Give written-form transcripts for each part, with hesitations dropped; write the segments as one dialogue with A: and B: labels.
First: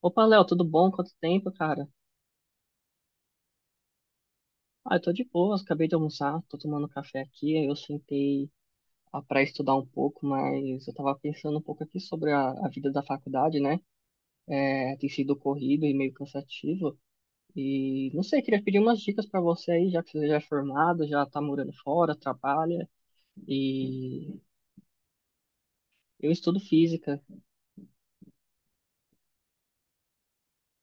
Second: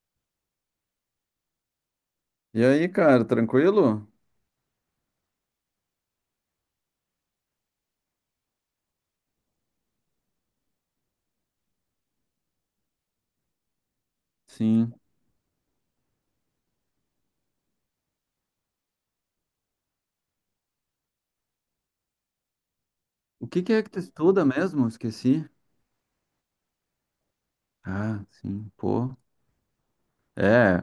A: Opa, Léo, tudo bom? Quanto tempo, cara?
B: E aí, cara, tranquilo?
A: Ah, eu tô de boa. Acabei de almoçar, tô tomando café aqui, aí eu sentei pra estudar um pouco, mas eu tava pensando um pouco aqui sobre a vida da faculdade, né?
B: Sim.
A: É, tem sido corrido e meio cansativo, e não sei, queria pedir umas dicas pra você aí, já que você já é formado, já tá morando fora, trabalha,
B: O que que é que tu
A: e
B: estuda mesmo? Esqueci.
A: eu estudo física.
B: Ah, sim, pô. É,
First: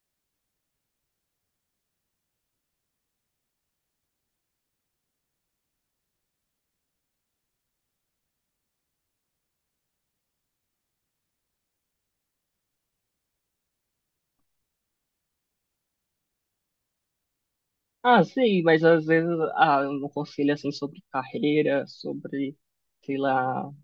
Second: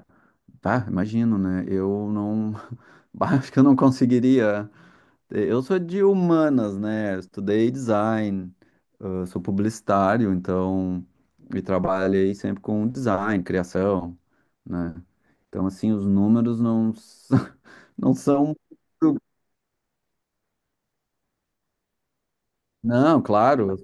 B: tá, imagino, né? Eu não. Bah, acho que eu não conseguiria. Eu sou de humanas, né? Estudei design, sou publicitário, então. E trabalhei sempre com design, criação, né? Então, assim, os números não, não
A: Ah,
B: são.
A: sei, mas às vezes, um conselho assim sobre carreira, sobre, sei
B: Não,
A: lá.
B: claro.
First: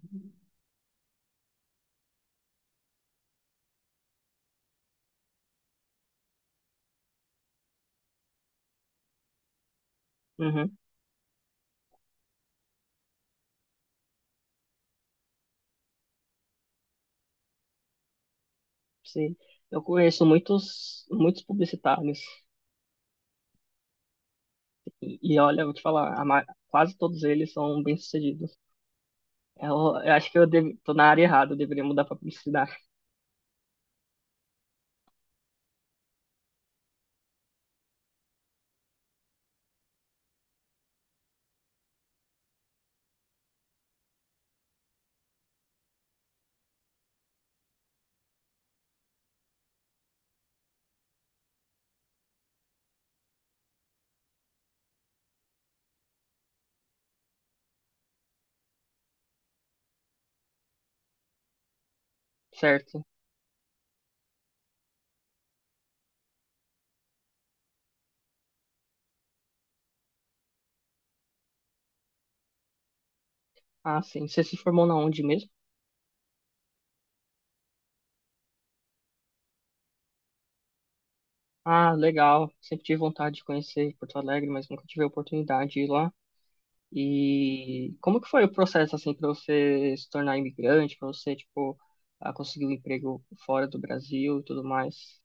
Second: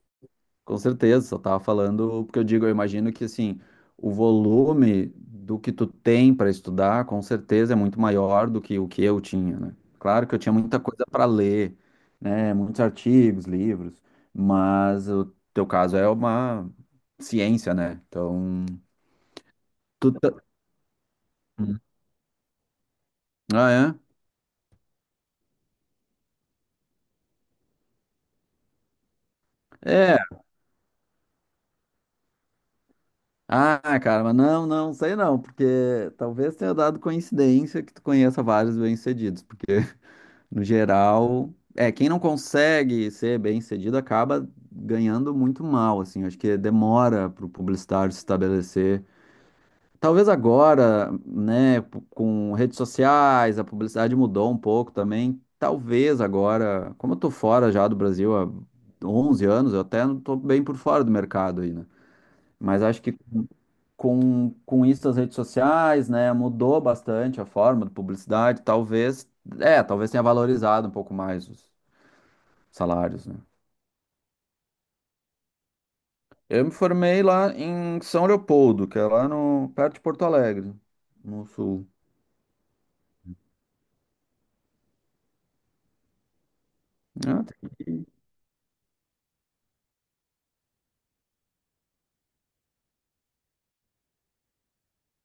B: Com certeza, só tava falando, porque eu digo, eu imagino que assim, o volume do que tu tem para estudar, com certeza é muito maior do que o que eu tinha, né? Claro que eu tinha
A: Uhum.
B: muita coisa para ler, né? Muitos artigos, livros, mas o teu caso é uma ciência, né? Então,
A: Sim. Eu
B: tu
A: conheço
B: tá-
A: muitos publicitários
B: ah,
A: e olha, eu vou te falar, a quase todos eles são bem-sucedidos. Eu, eu
B: é?
A: acho que
B: É.
A: tô na área errada, eu deveria mudar para publicidade,
B: Ah, cara, mas não, não, sei não, porque talvez tenha dado coincidência que tu conheça vários bem-sucedidos, porque. No geral, quem não consegue ser bem-sucedido acaba ganhando muito mal, assim. Acho que demora para o publicitário se estabelecer. Talvez agora, né, com redes sociais, a publicidade mudou um pouco também. Talvez agora, como eu tô fora já do Brasil há 11 anos, eu até não tô bem por fora do mercado aí, né? Mas acho
A: certo?
B: que com isso as redes sociais, né, mudou bastante a forma de publicidade, talvez tenha valorizado um pouco mais os salários, né?
A: Ah, sim. Você se formou na onde mesmo?
B: Eu me formei lá em São Leopoldo, que é lá no, perto de Porto Alegre, no sul.
A: Ah, legal. Sempre tive vontade de conhecer Porto Alegre, mas nunca tive a oportunidade de ir lá.
B: Ah, tá.
A: E como que foi o processo assim para você se tornar imigrante, para você conseguir um emprego fora do Brasil e tudo mais,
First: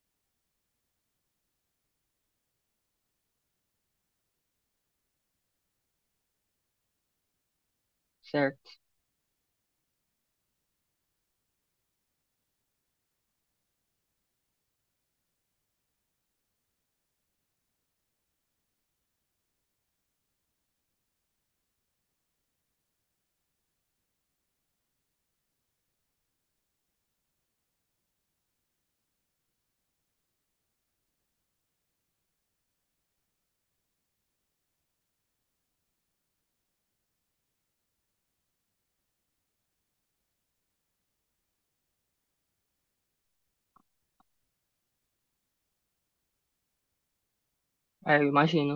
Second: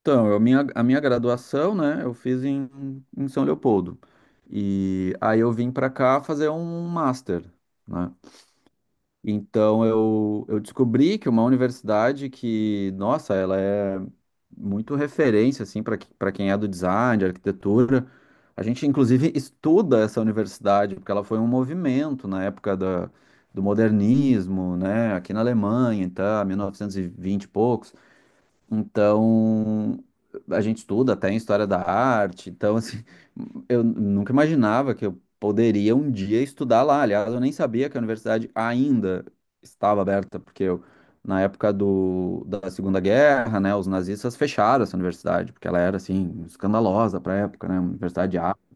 B: Então, a minha graduação, né, eu fiz em São Leopoldo. E aí eu vim pra cá fazer um master, né?
A: certo?
B: Então eu descobri que uma universidade que, nossa, ela é muito referência assim para quem é do design, de arquitetura. A gente inclusive estuda essa universidade porque ela foi um movimento na época da, do modernismo, né, aqui na Alemanha, então, 1920 e vinte e poucos, então, a gente estuda até em história da arte, então, assim, eu nunca imaginava que eu poderia um dia estudar lá. Aliás, eu nem sabia que a universidade ainda estava aberta, porque eu, na época da Segunda Guerra, né, os nazistas fecharam essa universidade, porque ela era, assim, escandalosa para a época, né, uma
A: É, eu
B: universidade de arte.
A: imagino,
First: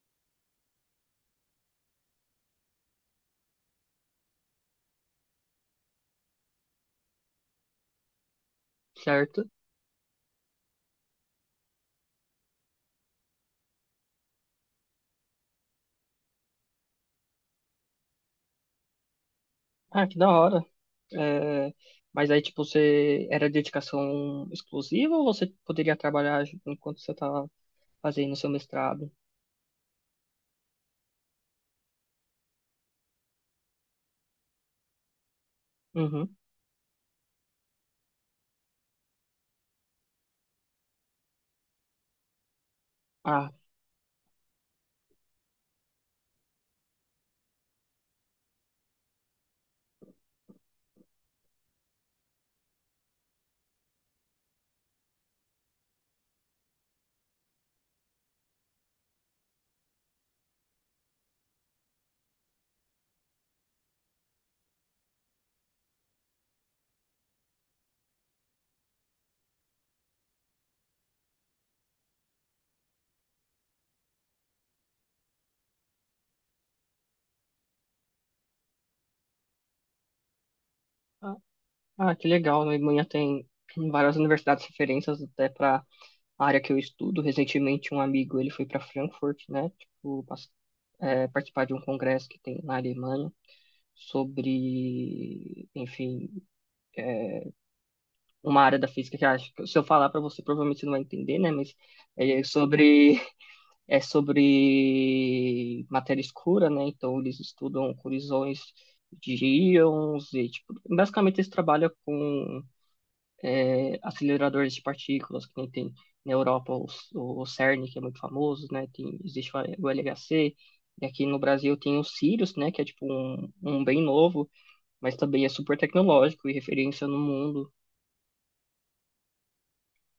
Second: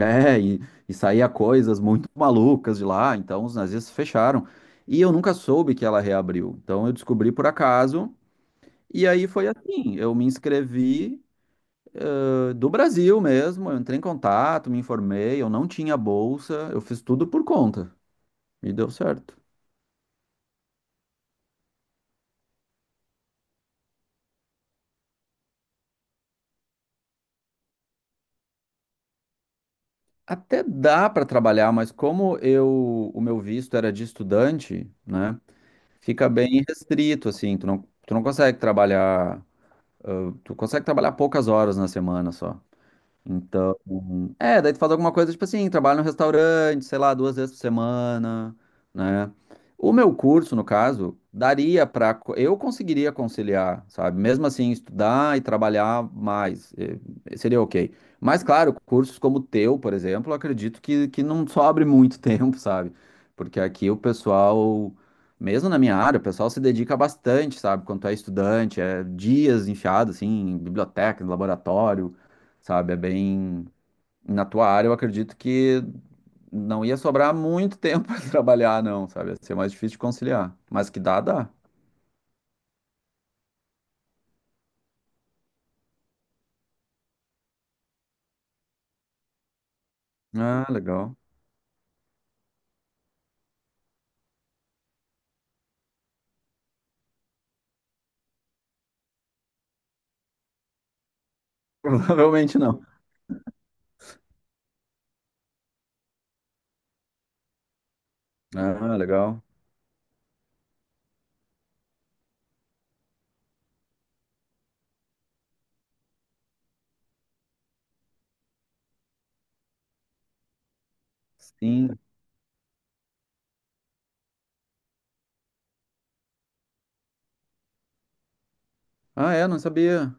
B: É, e saía coisas muito malucas de lá, então os nazistas fecharam. E eu nunca soube que ela reabriu. Então eu descobri por acaso e aí
A: certo?
B: foi assim, eu me inscrevi, do Brasil mesmo, eu entrei em contato, me informei, eu não tinha bolsa, eu fiz tudo por conta e deu certo.
A: Ah, que da hora. É, mas aí, tipo, você era dedicação exclusiva ou você poderia trabalhar enquanto você estava fazendo seu mestrado?
B: Até dá para trabalhar, mas como eu, o meu visto era de estudante, né, fica
A: Uhum.
B: bem restrito assim, tu não consegue trabalhar, eh, tu consegue trabalhar poucas horas na semana só.
A: Ah,
B: Então, é, daí tu faz alguma coisa, tipo assim, trabalha no restaurante, sei lá, 2 vezes por semana, né? O meu curso, no caso, daria pra. Eu conseguiria conciliar, sabe? Mesmo assim, estudar e trabalhar mais, seria ok. Mas, claro, cursos como o teu, por exemplo, eu acredito que não sobre muito tempo, sabe? Porque aqui o pessoal, mesmo na minha área, o pessoal se dedica bastante, sabe? Quando tu é estudante, é dias enfiado, assim, em bibliotecas, laboratório sabe? É bem. Na tua área, eu acredito que não ia sobrar muito tempo para trabalhar, não, sabe? Ia ser mais difícil de conciliar. Mas que dá,
A: ah,
B: dá.
A: que legal. Na Alemanha tem várias universidades referências até para a área que eu estudo. Recentemente, um amigo, ele foi para Frankfurt, né?
B: Ah, legal.
A: Participar de um congresso que tem na Alemanha sobre, enfim, uma área da física que eu acho que se eu falar para você, provavelmente você não vai entender, né? Mas é
B: Provavelmente não.
A: sobre é sobre matéria escura, né? Então eles estudam colisões
B: Ah,
A: de
B: legal.
A: íons e tipo, basicamente eles trabalham com aceleradores de partículas que nem tem na Europa o CERN que é muito famoso, né? Tem existe o LHC e aqui no Brasil tem
B: Sim.
A: o Sirius, né? Que é tipo um bem novo, mas também é super tecnológico e referência no mundo.
B: Ah, é, não sabia.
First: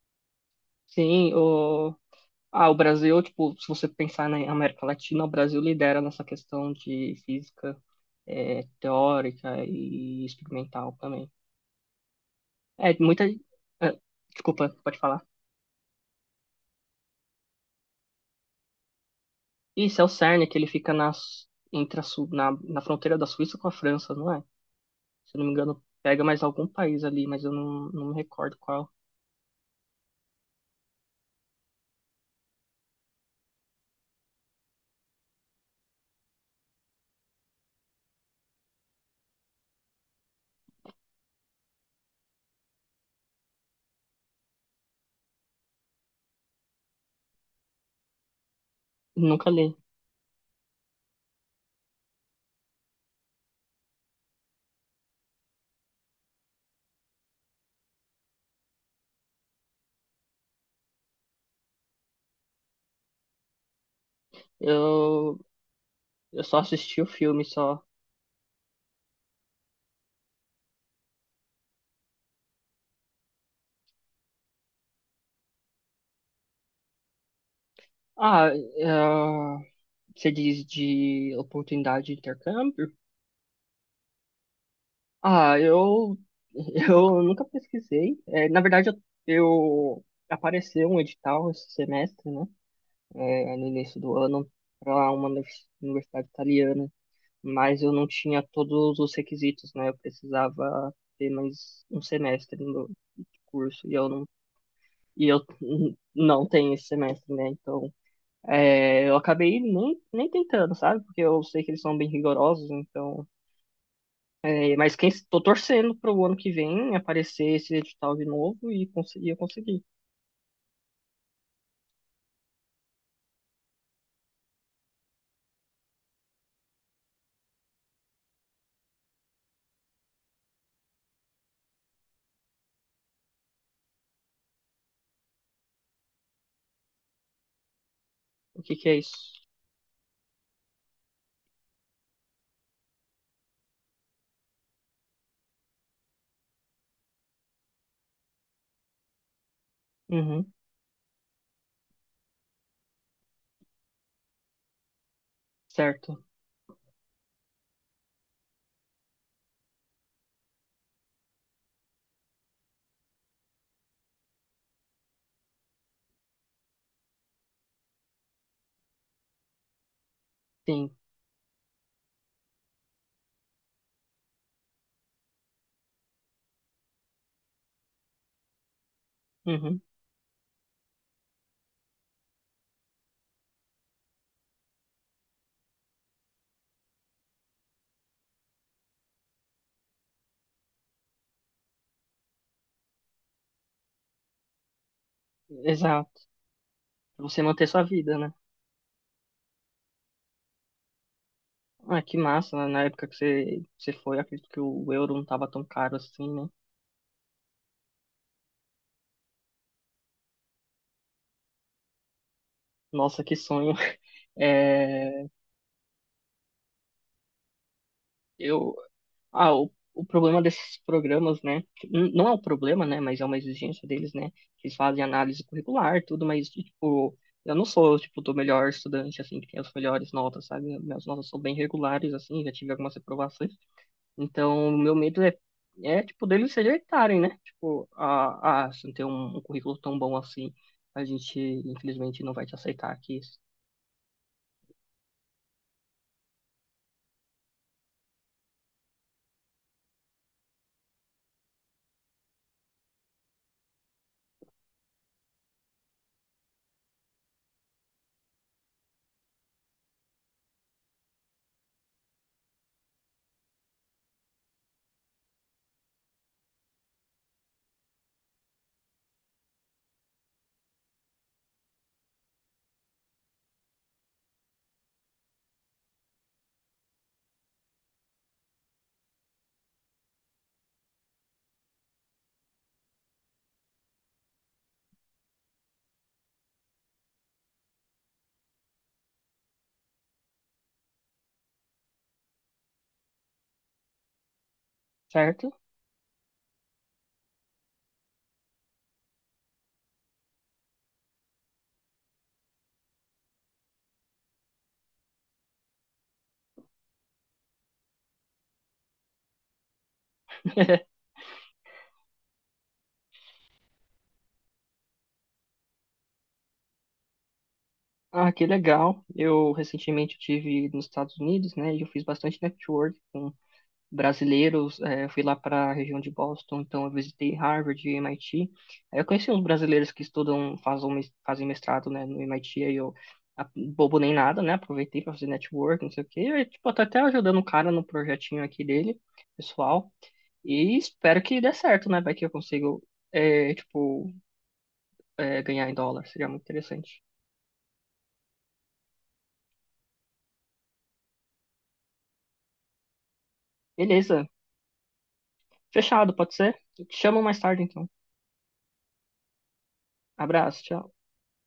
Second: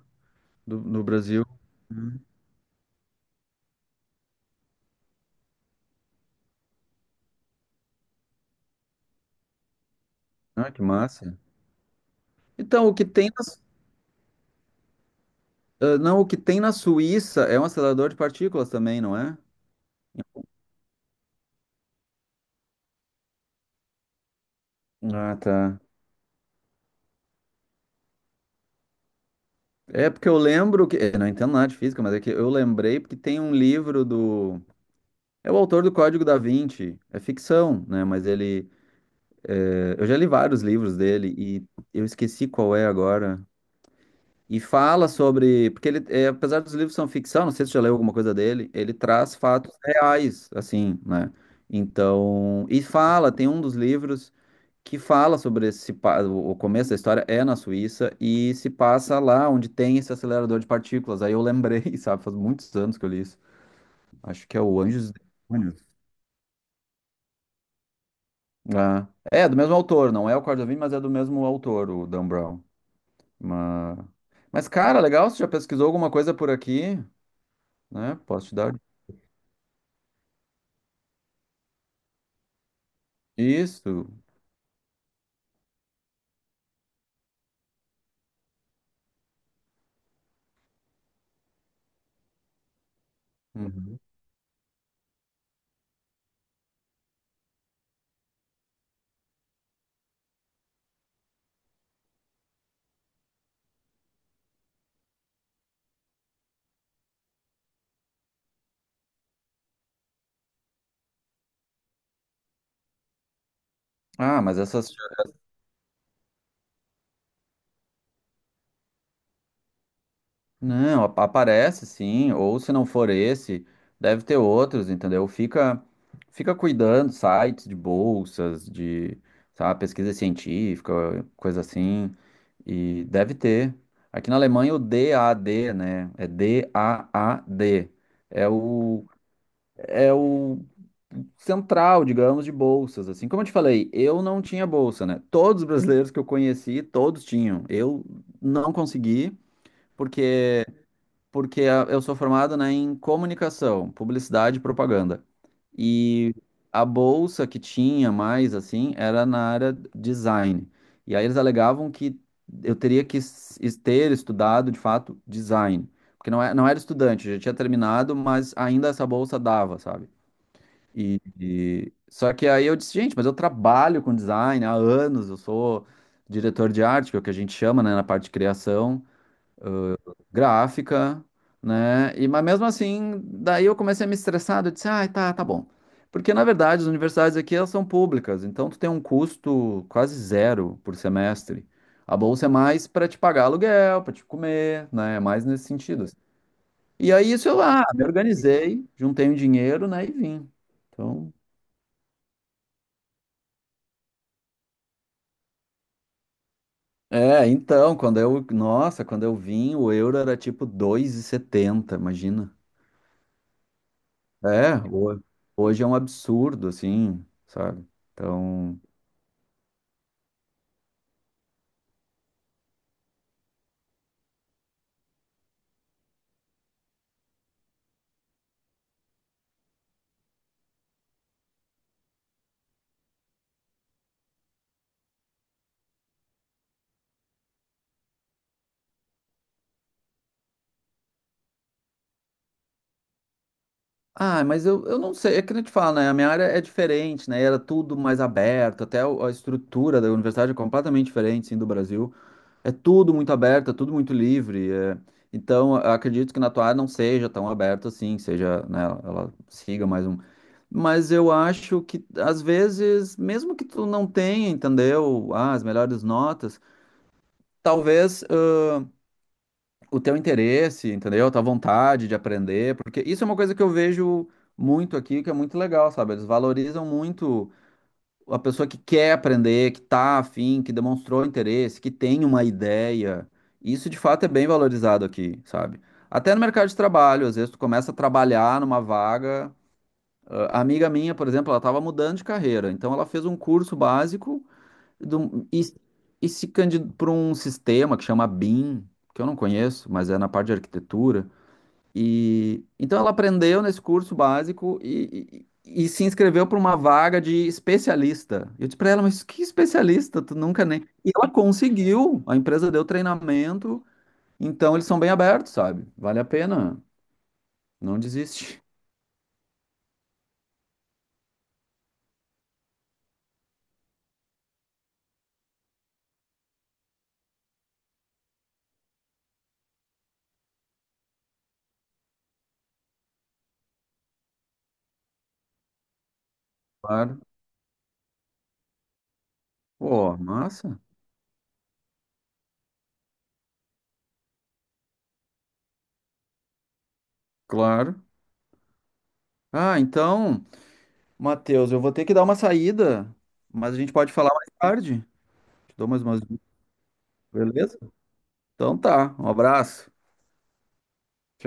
B: Do, no
A: Sim,
B: Brasil.
A: o
B: Hum.
A: o Brasil, tipo, se você pensar na América Latina, o Brasil lidera nessa questão de física teórica e
B: Ah, que
A: experimental também.
B: massa. Então,
A: É,
B: o que
A: muita.
B: tem
A: é, desculpa, pode falar.
B: ah, não, o que tem na Suíça é um acelerador de partículas também, não é?
A: Isso é o CERN, que ele fica nas, entre a Su- na, na fronteira da Suíça com a França, não é?
B: Ah,
A: Se eu não me
B: tá.
A: engano, pega mais algum país ali, mas eu não, não me recordo qual.
B: É porque eu lembro que. Eu não entendo nada de física, mas é que eu lembrei porque tem um livro do. É o autor do Código da Vinci, é ficção, né? Mas ele, eu já li vários livros dele e eu esqueci qual é agora. E fala sobre, porque ele, apesar dos livros são ficção, não sei se você já leu alguma coisa dele, ele traz
A: Nunca li.
B: fatos reais, assim, né? Então, e fala, tem um dos livros que fala sobre esse, o começo da história é na Suíça e se passa lá onde tem esse acelerador de partículas. Aí eu lembrei, sabe? Faz muitos anos que eu li isso. Acho que é o Anjos e
A: Eu,
B: Demônios.
A: eu só assisti o filme, só.
B: Ah. É, é do mesmo autor, não é o Corda Vinci, mas é do mesmo autor, o Dan Brown. Mas, mas cara, legal, você já pesquisou alguma coisa por aqui, né? Posso
A: Ah,
B: te dar
A: é, você diz de oportunidade de intercâmbio?
B: isso.
A: Ah, eu, eu nunca pesquisei. É, na verdade, eu- apareceu um edital esse semestre, né? É, no
B: Uhum.
A: início do ano, para uma universidade italiana, mas eu não tinha todos os requisitos, né? Eu precisava ter mais um semestre no curso e eu não, e eu n- não tenho esse semestre, né? Então, eu acabei nem tentando, sabe? Porque eu sei que eles são bem rigorosos, então.
B: Ah, mas
A: É,
B: essas.
A: mas quem tô torcendo para o ano que vem aparecer esse edital de novo e eu conseguir.
B: Não, aparece sim, ou se não for esse, deve ter outros, entendeu? Fica, fica cuidando, sites de bolsas, de, sabe, pesquisa científica, coisa assim, e deve ter. Aqui na Alemanha o DAD, né? É DAAD. É
A: O que que é
B: o,
A: isso?
B: é o central, digamos, de bolsas, assim. Como eu te falei, eu não tinha bolsa, né? Todos os brasileiros que eu conheci, todos tinham. Eu não consegui,
A: Uhum,
B: porque porque eu sou formado, né, em comunicação, publicidade e propaganda.
A: certo.
B: E a bolsa que tinha mais, assim, era na área design. E aí eles alegavam que eu teria que ter estudado, de fato, design. Porque não, não era estudante, já tinha terminado, mas ainda essa bolsa dava, sabe?
A: Sim.
B: Só que aí eu disse, gente, mas eu trabalho com design há anos, eu sou diretor de arte, que é o que a gente chama, né, na parte de criação
A: Uhum,
B: gráfica, né? Mas mesmo assim, daí eu comecei a me estressar, eu disse, ah, tá, tá bom. Porque, na verdade, as universidades aqui, elas são públicas, então tu tem um custo quase zero por semestre. A bolsa é mais para te pagar aluguel, para te comer, né? É mais nesse sentido, assim.
A: exato.
B: E
A: Pra
B: aí,
A: você
B: isso eu,
A: manter sua
B: ah, me
A: vida, né?
B: organizei, juntei um dinheiro, né, e vim. Então.
A: Ah, que massa, né? Na época que você foi, acredito que o euro não tava tão caro assim, né?
B: É, então, nossa, quando eu vim, o euro era tipo 2,70, imagina.
A: Nossa, que sonho.
B: É,
A: É,
B: hoje é um absurdo, assim, sabe?
A: eu,
B: Então.
A: ah, o problema desses programas, né? Não é um problema, né? Mas é uma exigência deles, né? Que eles fazem análise curricular, tudo, mas, tipo, eu não sou, tipo, do melhor estudante, assim, que tem as melhores notas, sabe? Minhas notas são bem regulares, assim, já tive algumas reprovações. Então, o meu medo é, é tipo, deles se rejeitarem, né? Tipo, se não tem um currículo tão bom assim, a gente, infelizmente, não vai te aceitar aqui,
B: Ah, mas eu não sei, é que nem eu te falo, né? A minha área é diferente, né? Era tudo mais aberto, até a estrutura da universidade é completamente diferente, sim, do Brasil. É tudo muito aberto, é tudo muito livre. Então, eu acredito que na tua área não seja tão aberto assim, seja, né? Ela siga mais um. Mas eu acho que, às vezes, mesmo que tu não tenha, entendeu? Ah, as melhores notas. Talvez. O teu interesse, entendeu? A tua vontade de aprender, porque isso é uma coisa que eu vejo muito aqui, que é muito legal, sabe? Eles valorizam muito a pessoa que quer aprender, que tá afim, que demonstrou interesse, que tem uma ideia. Isso de fato é bem valorizado aqui, sabe? Até no mercado de trabalho, às vezes tu começa a trabalhar numa vaga. Ah, a amiga minha, por exemplo, ela estava mudando de carreira, então ela fez um curso básico do-
A: certo?
B: e, e se candidato para um sistema que chama BIM, que eu não conheço, mas é na parte de arquitetura. E então ela aprendeu nesse curso básico e se inscreveu para uma vaga de especialista. Eu disse para ela, mas que especialista? Tu nunca nem. E ela conseguiu, a empresa deu treinamento, então eles são bem abertos, sabe? Vale a pena, não
A: Ah, que
B: desiste.
A: legal. Eu recentemente estive nos Estados Unidos, né? E eu fiz bastante network com brasileiros. Eu fui lá para a região de Boston, então eu visitei Harvard e MIT. Aí eu conheci uns brasileiros que estudam, fazem mestrado, né, no MIT. Bobo nem nada, né? Aproveitei para fazer network, não sei o quê. E, tipo, tô até
B: Claro.
A: ajudando o cara no projetinho aqui dele, pessoal.
B: Pô,
A: E
B: massa.
A: espero que dê certo, né? Vai que eu consigo, eh, tipo, ganhar em dólar. Seria muito interessante.
B: Claro. Ah, então. Matheus, eu vou ter que dar uma saída, mas a gente pode
A: Beleza.
B: falar mais tarde. Te dou mais
A: Fechado,
B: umas
A: pode
B: dicas,
A: ser? Eu te chamo mais tarde,
B: beleza?
A: então.
B: Então tá, um abraço.
A: Abraço, tchau.